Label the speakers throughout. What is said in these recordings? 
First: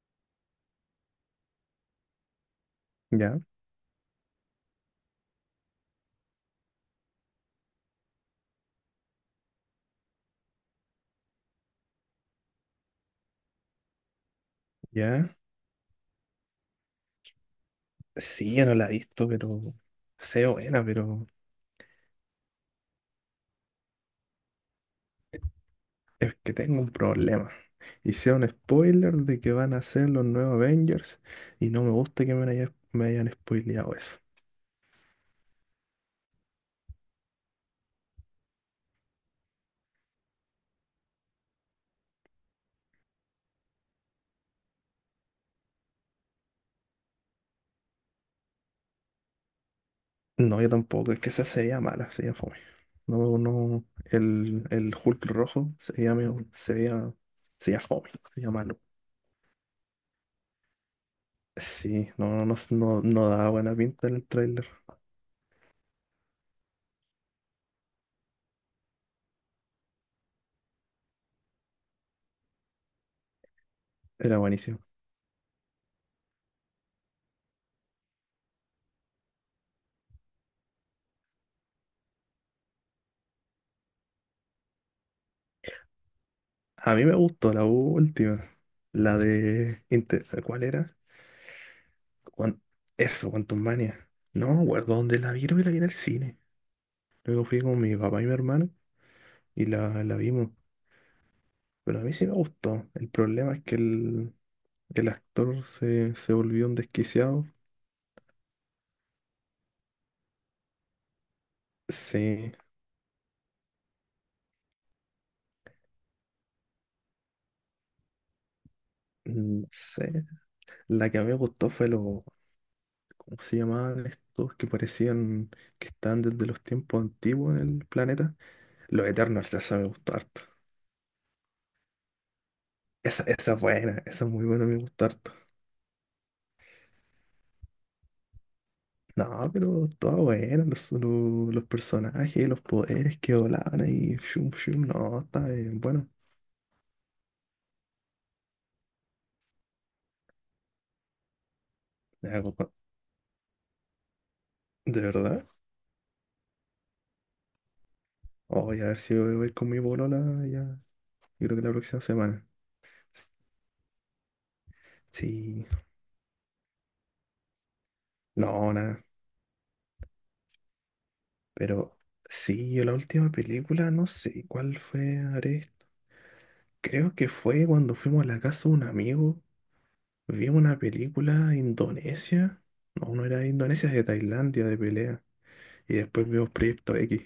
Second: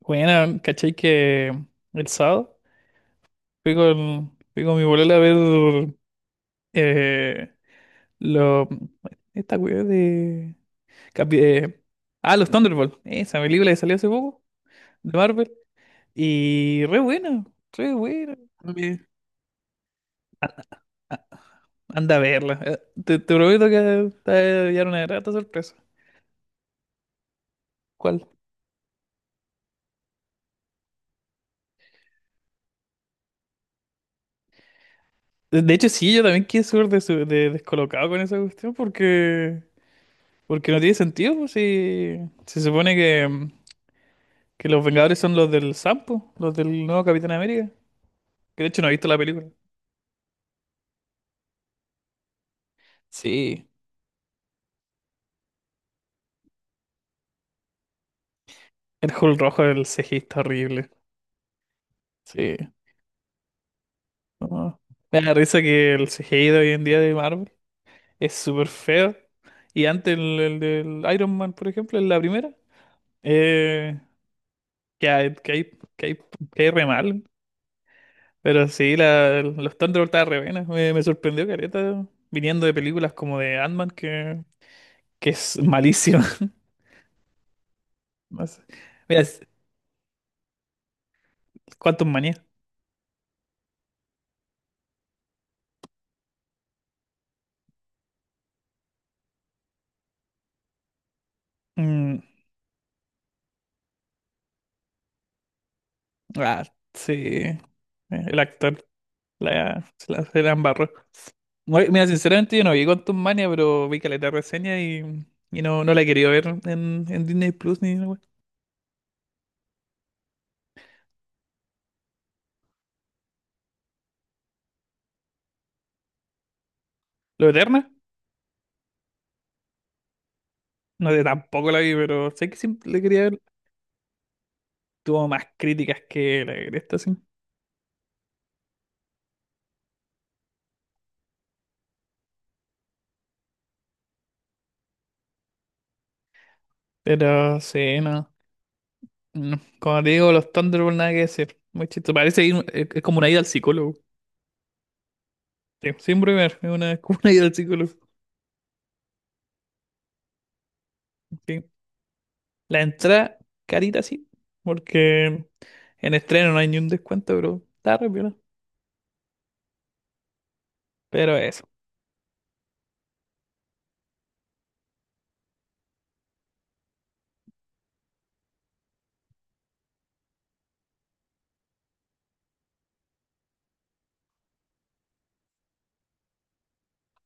Speaker 1: Bueno, ¿cachai que el sábado
Speaker 2: Ya,
Speaker 1: fui con mi bolola a ver eh, lo, esta weá de, capi- eh, los Thunderbolts, esa película que salió hace poco de
Speaker 2: ya.
Speaker 1: Marvel. Y re buena, re buena.
Speaker 2: Sí, yo no la he
Speaker 1: Eh,
Speaker 2: visto, pero sé buena, pero
Speaker 1: Anda a verla. Te prometo que te va a llevar una grata sorpresa.
Speaker 2: es que tengo un problema.
Speaker 1: ¿Cuál?
Speaker 2: Hicieron spoiler de que van a ser los nuevos Avengers y no me gusta que me hayan spoileado eso.
Speaker 1: De hecho, sí, yo también quedé súper descolocado con esa cuestión porque, porque no tiene sentido, pues, si se supone que. Que los Vengadores son los del Sampo, los del nuevo Capitán América. Que de hecho no he visto la película.
Speaker 2: No, yo tampoco, es que esa sería mala, sería fome. No,
Speaker 1: Sí,
Speaker 2: no, el Hulk rojo sería, sería fome, sería malo.
Speaker 1: el Hulk rojo del CGI está horrible.
Speaker 2: Sí, no, no, no,
Speaker 1: Sí.
Speaker 2: no no daba buena pinta en el tráiler.
Speaker 1: No. Me da risa que el CGI de hoy en día de Marvel es súper feo. Y antes el del Iron Man, por ejemplo, en la primera, eh,
Speaker 2: Era buenísimo.
Speaker 1: que hay, que hay, que hay re mal. Pero sí, los Thunderbolts estaban re buenas. Me sorprendió Careta viniendo de películas como de Ant-Man, que es malísimo.
Speaker 2: A mí me gustó la última.
Speaker 1: No sé.
Speaker 2: La
Speaker 1: Mira,
Speaker 2: de... ¿Cuál era?
Speaker 1: ¿cuántos manías?
Speaker 2: Guan- Eso, Quantum Mania. No me acuerdo dónde la vi, creo que la vi en el cine. Luego fui con mi papá y mi hermano y la vimos. Pero a mí
Speaker 1: Mm,
Speaker 2: sí me gustó. El problema es que el actor se
Speaker 1: ah,
Speaker 2: volvió un
Speaker 1: sí.
Speaker 2: desquiciado.
Speaker 1: El actor se la embarró. No, mira,
Speaker 2: Sí,
Speaker 1: sinceramente yo no vi Quantum Mania, pero vi caleta de reseña y no, no la he querido ver en Disney Plus ni nada.
Speaker 2: no sé. La que a mí me gustó fue lo. ¿Cómo se llamaban estos que parecían que estaban desde los tiempos
Speaker 1: Lo
Speaker 2: antiguos en el
Speaker 1: Eterna,
Speaker 2: planeta? Los Eternals, esa me gustó harto.
Speaker 1: no sé, tampoco la vi, pero sé que siempre la quería
Speaker 2: Esa,
Speaker 1: ver.
Speaker 2: esa es buena, esa es muy buena, me gustó
Speaker 1: Tuvo
Speaker 2: harto.
Speaker 1: más críticas que la de esta, sí.
Speaker 2: No, pero todo bueno, los personajes, los poderes que volaban ahí, shum, shum, no, está bien, bueno,
Speaker 1: Pero sí, no. No. Como te digo, los Thunderbolts nada que decir. Muy chistoso.
Speaker 2: ya,
Speaker 1: Es como una ida al psicólogo.
Speaker 2: de verdad.
Speaker 1: Sí, siempre ver, es una, es como una ida al psicólogo.
Speaker 2: Oh, voy a ver si voy con mi bolola, ya, yo creo
Speaker 1: Sí.
Speaker 2: que la próxima semana.
Speaker 1: La entrada carita sí, porque
Speaker 2: Sí,
Speaker 1: en estreno no hay ni un descuento, bro. Está re piola.
Speaker 2: no, nada,
Speaker 1: Pero eso,
Speaker 2: pero sí, yo la última película, no sé cuál fue, Ares, creo que fue cuando fuimos a la casa de un amigo, vimos una película de Indonesia, no, no era de Indonesia, de Tailandia, de pelea, y después vimos Proyecto X.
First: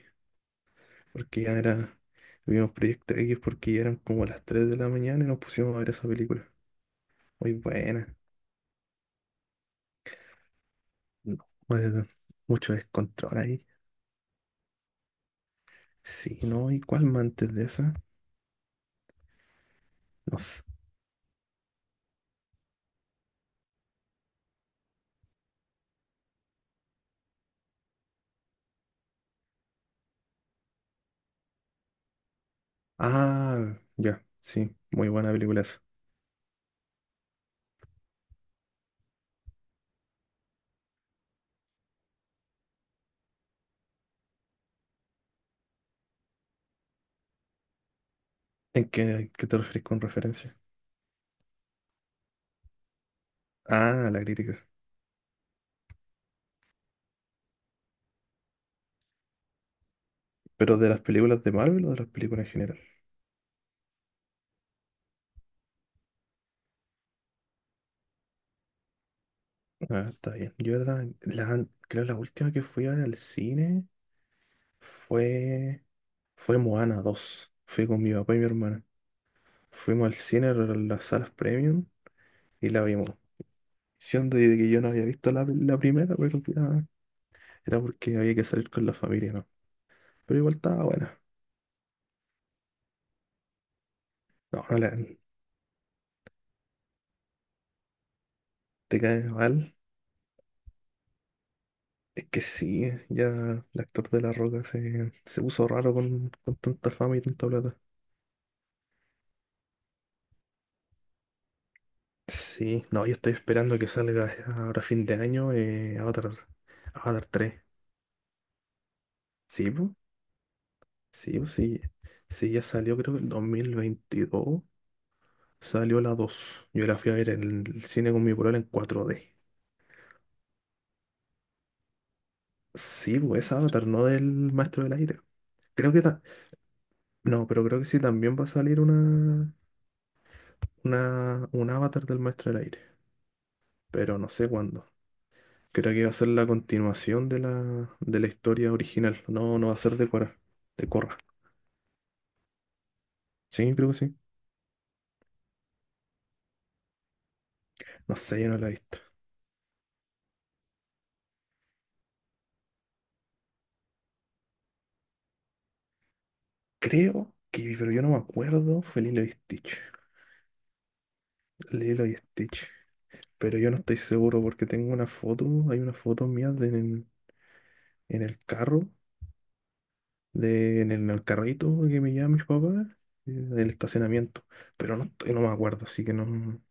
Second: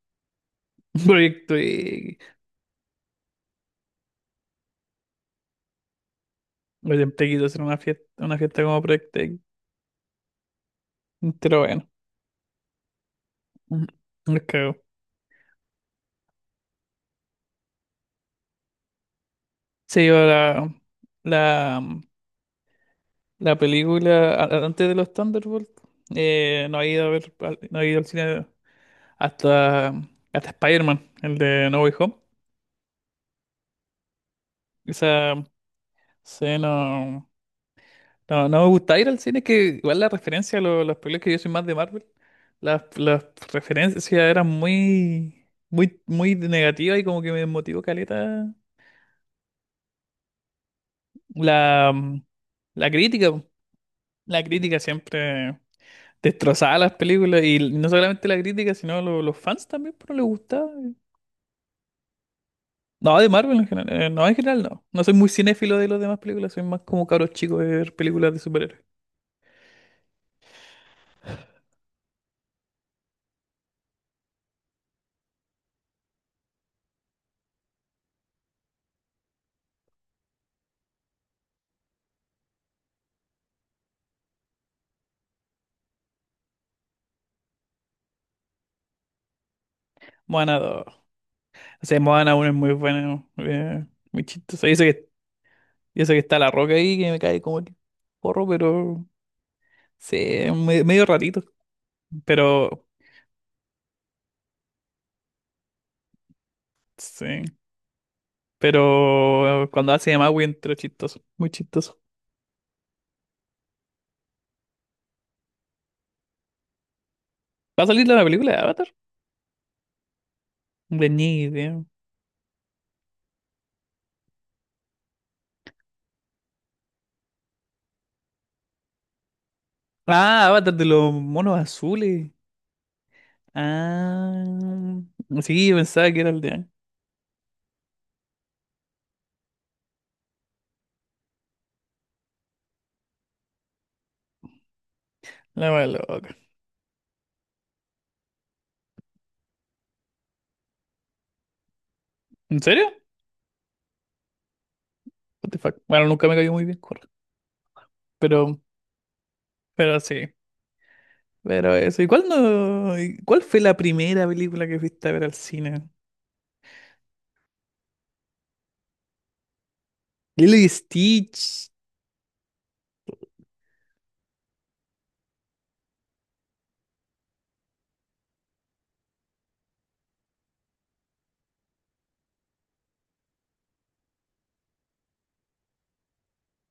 Speaker 2: porque ya
Speaker 1: proyecto
Speaker 2: era,
Speaker 1: y...
Speaker 2: Vimos Proyecto X porque ya eran como las 3 de la mañana y nos pusimos a ver esa película.
Speaker 1: Yo siempre quise
Speaker 2: Muy
Speaker 1: hacer
Speaker 2: buena.
Speaker 1: una fiesta como proyecto X.
Speaker 2: No,
Speaker 1: Pero bueno,
Speaker 2: pues, mucho descontrol ahí.
Speaker 1: me cago.
Speaker 2: Sí, ¿no? ¿Y cuál más antes de esa?
Speaker 1: Se iba
Speaker 2: No sé.
Speaker 1: la, la película antes de los Thunderbolts. No he ido a ver, no he ido al cine hasta, hasta Spider-Man, el de No Way Home.
Speaker 2: Ah, ya, sí, muy buena
Speaker 1: Esa
Speaker 2: película esa.
Speaker 1: escena no, no me gusta ir al cine, que igual la referencia a las películas que yo soy más de Marvel, las referencias eran muy negativas y como que me desmotivó caleta
Speaker 2: ¿Qué te referís con referencia?
Speaker 1: la, la crítica, po.
Speaker 2: Ah, la
Speaker 1: La
Speaker 2: crítica.
Speaker 1: crítica siempre destrozaba las películas y no solamente la crítica, sino los fans también, pero les gustaba.
Speaker 2: ¿Pero de las películas de Marvel o de las películas en general?
Speaker 1: No, de Marvel en general, no, en general no. No soy muy cinéfilo de las demás películas, soy más como cabros chicos de ver películas de superhéroes.
Speaker 2: Ah, está bien. Yo creo la última que fui a ver al cine fue, fue Moana 2. Fui con mi papá y mi hermana. Fuimos al cine, a las salas premium, y la vimos. Siendo de que yo no había visto la primera, pero ya era porque había que salir con la familia, ¿no? Pero igual
Speaker 1: Moana
Speaker 2: estaba
Speaker 1: dos.
Speaker 2: buena.
Speaker 1: O sea, Moana uno es muy bueno, muy
Speaker 2: No,
Speaker 1: chistoso.
Speaker 2: no,
Speaker 1: Dice que y eso que está la roca ahí que me cae como el porro,
Speaker 2: te
Speaker 1: pero
Speaker 2: cae mal.
Speaker 1: sí, es medio ratito.
Speaker 2: Es que
Speaker 1: Pero
Speaker 2: sí, ya el actor de La Roca se puso raro con tanta fama y
Speaker 1: sí,
Speaker 2: tanta plata.
Speaker 1: pero cuando hace de Maui entró chistoso, muy chistoso.
Speaker 2: Sí, no, yo estoy esperando que salga ahora fin de año, Avatar, Avatar 3.
Speaker 1: ¿Va a salir la película de Avatar?
Speaker 2: Sí, pues,
Speaker 1: De
Speaker 2: sí,
Speaker 1: ni
Speaker 2: pues, sí,
Speaker 1: idea.
Speaker 2: sí, ya salió creo que el 2022. Salió la dos. Yo la fui a ver en el cine con mi polola en 4D.
Speaker 1: Ah, Avatar de los monos azules.
Speaker 2: Sí, pues esa Avatar, no del
Speaker 1: Ah,
Speaker 2: Maestro del Aire.
Speaker 1: sí,
Speaker 2: Creo que
Speaker 1: pensaba que
Speaker 2: ta-
Speaker 1: era el de
Speaker 2: No, pero creo que sí también va a salir un Avatar del Maestro del Aire. Pero no sé cuándo.
Speaker 1: la wea
Speaker 2: Creo que va a ser
Speaker 1: loca.
Speaker 2: la continuación de la historia original. No, no va a ser de Korra. De Korra.
Speaker 1: ¿En serio?
Speaker 2: Sí, creo que sí.
Speaker 1: What the fuck. Bueno, nunca me cayó muy bien, corre.
Speaker 2: No sé, yo no
Speaker 1: Pero,
Speaker 2: la he visto.
Speaker 1: pero sí. Pero eso. ¿Y cuál no? ¿Y cuál fue la primera película que fuiste a ver al cine?
Speaker 2: Creo que, pero yo no me acuerdo, fue Lilo y Stitch.
Speaker 1: Lilo y Stitch.
Speaker 2: Lilo y Stitch. Pero yo no estoy seguro porque tengo una foto, hay una foto mía de, en el carro, de, en el carrito que me llevan mis papás, del estacionamiento. Pero no, no me acuerdo, así que no,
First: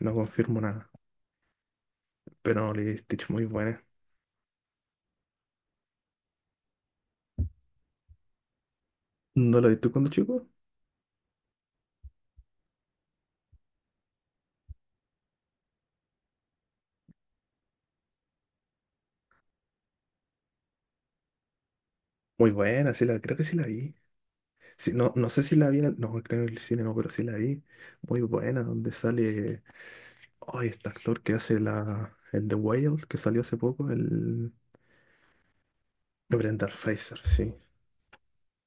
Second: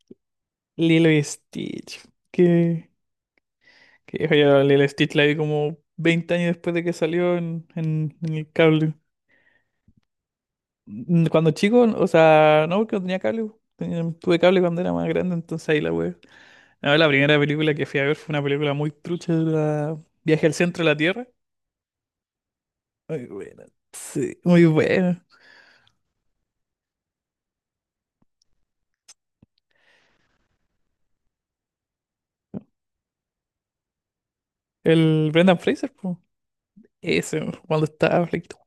Speaker 2: no confirmo nada.
Speaker 1: Lilo y Stitch.
Speaker 2: Pero
Speaker 1: Que,
Speaker 2: Lilo y Stitch muy buena.
Speaker 1: que hijo, yo Lilo y Stitch la vi como veinte años después de que salió en, en el cable.
Speaker 2: ¿No la viste cuando chico?
Speaker 1: Mm, cuando chico, o sea, no, porque no tenía cable. Tuve cable cuando era más grande, entonces ahí la web. No, la primera película que fui a ver fue una película muy trucha, la Viaje al centro de la Tierra.
Speaker 2: Muy buena,
Speaker 1: Muy
Speaker 2: creo que sí
Speaker 1: buena.
Speaker 2: la vi.
Speaker 1: Sí, muy
Speaker 2: Sí, no,
Speaker 1: buena.
Speaker 2: no sé si la vi, no, creo en el cine no, pero sí la vi. Muy buena, donde sale, ay, este actor que hace el The Whale, que salió hace poco, el
Speaker 1: El Brendan Fraser, po.
Speaker 2: Brendan Fraser,
Speaker 1: Ese,
Speaker 2: sí.
Speaker 1: cuando estaba flaquito.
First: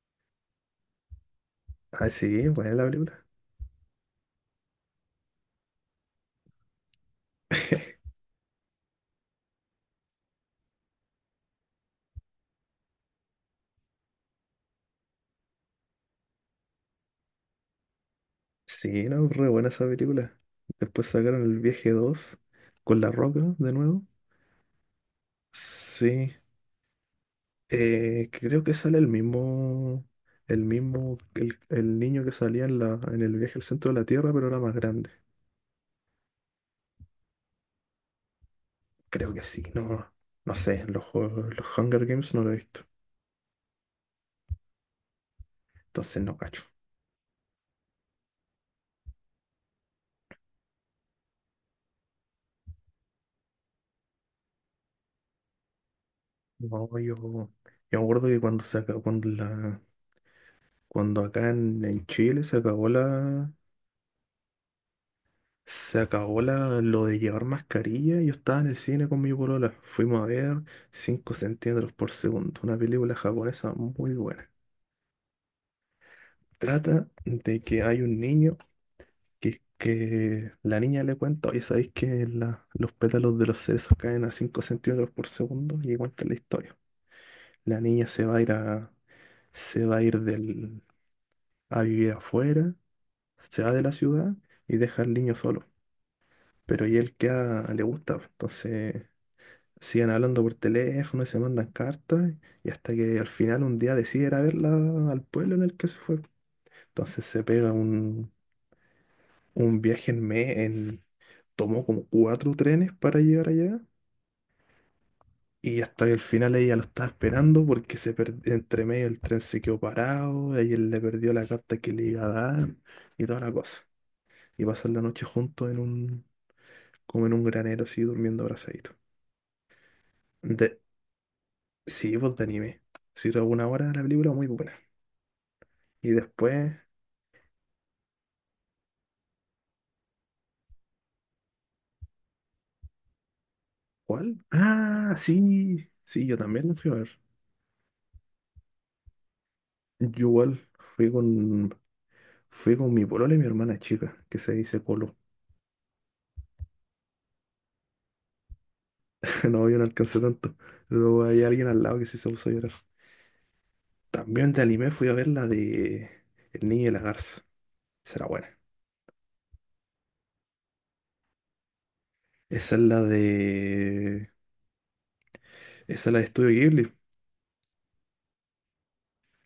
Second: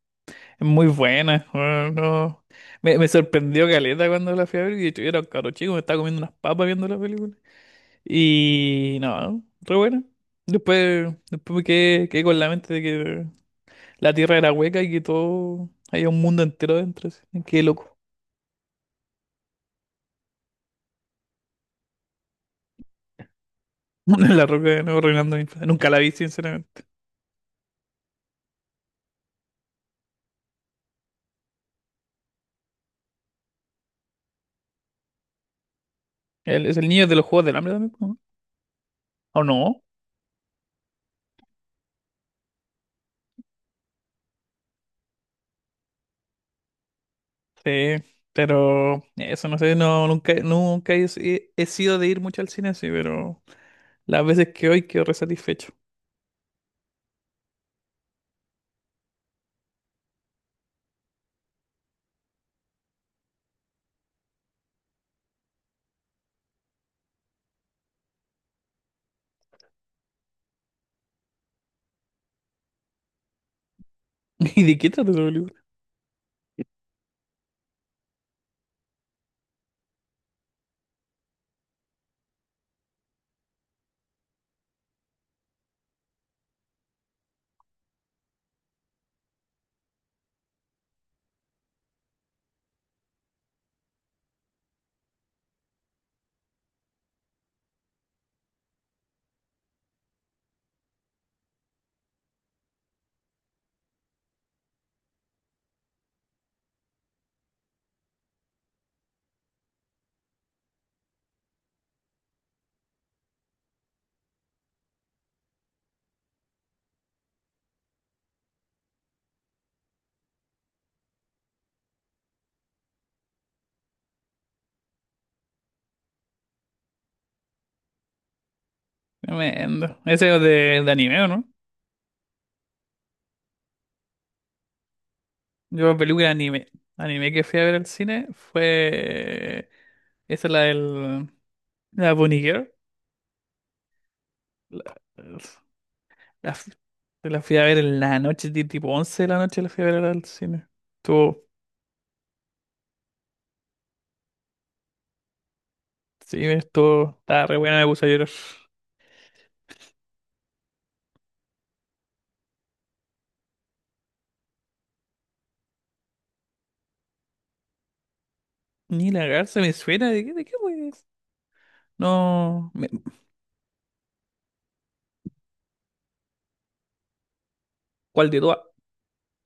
Speaker 1: Es muy buena, bueno
Speaker 2: Ah,
Speaker 1: no.
Speaker 2: sí, buena la
Speaker 1: Me
Speaker 2: película.
Speaker 1: sorprendió caleta cuando la fui a ver. Y de hecho, yo era un caro chico, me estaba comiendo unas papas viendo la película. Y no, re buena. Después quedé con la mente de que la tierra era hueca y que todo. Había un mundo entero dentro, así. Qué loco.
Speaker 2: Sí, no, re buena esa película. Después sacaron El Viaje 2 con La Roca de nuevo.
Speaker 1: La roca de nuevo reinando mi infancia. Nunca la vi,
Speaker 2: Sí,
Speaker 1: sinceramente.
Speaker 2: creo que sale el mismo el niño que salía en el viaje al centro de la Tierra, pero era más grande.
Speaker 1: Es el niño de los Juegos del Hambre también,
Speaker 2: Creo
Speaker 1: ¿no?
Speaker 2: que
Speaker 1: ¿O
Speaker 2: sí,
Speaker 1: no?
Speaker 2: no, no sé, los Hunger Games no lo he visto, entonces no cacho.
Speaker 1: Sí, pero eso no sé, no, nunca he, he sido de ir mucho al cine, sí, pero las veces que hoy quedo re satisfecho.
Speaker 2: No, yo me acuerdo que cuando acá en Chile se acabó lo de llevar mascarilla. Yo estaba en el cine con mi polola. Fuimos a ver 5 centímetros por segundo, una película japonesa muy buena.
Speaker 1: ¿Y de qué trata esa película?
Speaker 2: Trata de que hay un niño que la niña le cuenta, oye, ¿sabéis que los pétalos de los cerezos caen a 5 centímetros por segundo? Y cuenta la historia. La niña se va a ir del, a vivir afuera, se va de la ciudad y deja al niño solo. Pero y él queda, le gusta, pues, entonces siguen hablando por teléfono y se mandan cartas y hasta que al final un día decide ir a verla al pueblo en el que se fue. Entonces se pega un viaje tomó como cuatro trenes para llegar allá y hasta que al final ella lo estaba esperando porque entre medio el tren se quedó parado, ella le perdió la carta que le iba a dar y toda la cosa. Y pasan la noche juntos como en un granero así durmiendo abrazaditos.
Speaker 1: Tremendo. Ese es
Speaker 2: De,
Speaker 1: de anime, ¿o no?
Speaker 2: sí, pues de anime. Si alguna hora la película muy buena.
Speaker 1: Yo,
Speaker 2: Y
Speaker 1: película de anime.
Speaker 2: después,
Speaker 1: Anime que fui a ver al cine fue. Esa es la del. La Bunny Girl.
Speaker 2: ¿cuál?
Speaker 1: La,
Speaker 2: Ah, sí, sí, yo
Speaker 1: la
Speaker 2: también
Speaker 1: fu-
Speaker 2: la fui a ver.
Speaker 1: la fui a ver en la noche, tipo 11 de la noche, la fui a ver
Speaker 2: Yo
Speaker 1: al
Speaker 2: igual
Speaker 1: cine.
Speaker 2: fui
Speaker 1: Estuvo.
Speaker 2: con, fui con mi polola y mi hermana chica, que se dice Colo.
Speaker 1: Sí, estuvo. Estaba re buena, me puse a llorar.
Speaker 2: No, yo no alcancé tanto. Luego hay alguien al lado que sí se puso a llorar. También de anime fui a ver la de El Niño y la Garza. Esa era buena.
Speaker 1: Ni la garza me suena. De qué, fue no,
Speaker 2: Esa es la de... Esa es la de Estudio Ghibli.
Speaker 1: ¿cuál de todas?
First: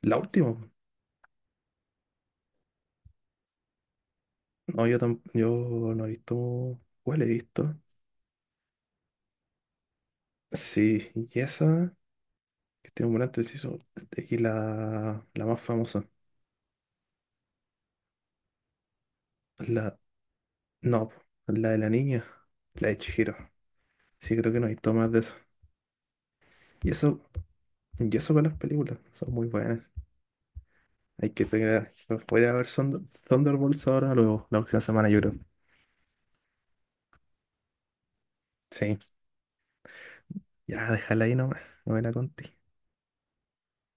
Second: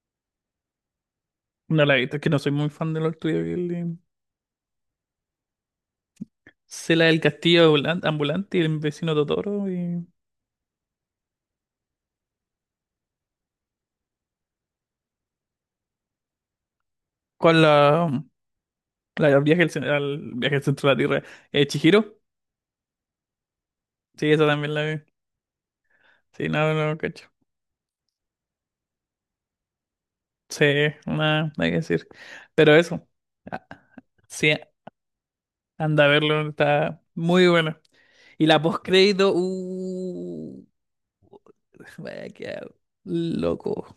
Speaker 2: La última.
Speaker 1: No la he visto, es que no soy muy fan de los tuyos.
Speaker 2: No, yo no he visto...
Speaker 1: Sé la del
Speaker 2: ¿Cuál he
Speaker 1: castillo
Speaker 2: visto?
Speaker 1: ambulante y el vecino Totoro. Y...
Speaker 2: Sí, y esa, que tiene un gran inciso, y la más famosa.
Speaker 1: ¿Cuál la del viaje al,
Speaker 2: La,
Speaker 1: al viaje al centro de la
Speaker 2: no, po,
Speaker 1: Tierra?
Speaker 2: la de la
Speaker 1: ¿Chihiro?
Speaker 2: niña, la de Chihiro.
Speaker 1: Sí,
Speaker 2: Sí,
Speaker 1: esa
Speaker 2: creo que no
Speaker 1: también
Speaker 2: hay
Speaker 1: la vi.
Speaker 2: tomas de eso.
Speaker 1: Sí, no, no,
Speaker 2: Y
Speaker 1: no,
Speaker 2: eso,
Speaker 1: cacho.
Speaker 2: y eso con las películas, son muy buenas.
Speaker 1: Sí,
Speaker 2: Hay que
Speaker 1: nada, nada que
Speaker 2: tener,
Speaker 1: decir.
Speaker 2: Voy a ir a ver
Speaker 1: Pero eso, ah,
Speaker 2: Thunderbolts ahora, luego,
Speaker 1: sí,
Speaker 2: la próxima semana, yo creo.
Speaker 1: anda a verlo, está muy bueno. Y la
Speaker 2: Sí,
Speaker 1: postcrédito,
Speaker 2: ya, déjala ahí nomás, no me la
Speaker 1: vaya,
Speaker 2: conté.
Speaker 1: quedar loco.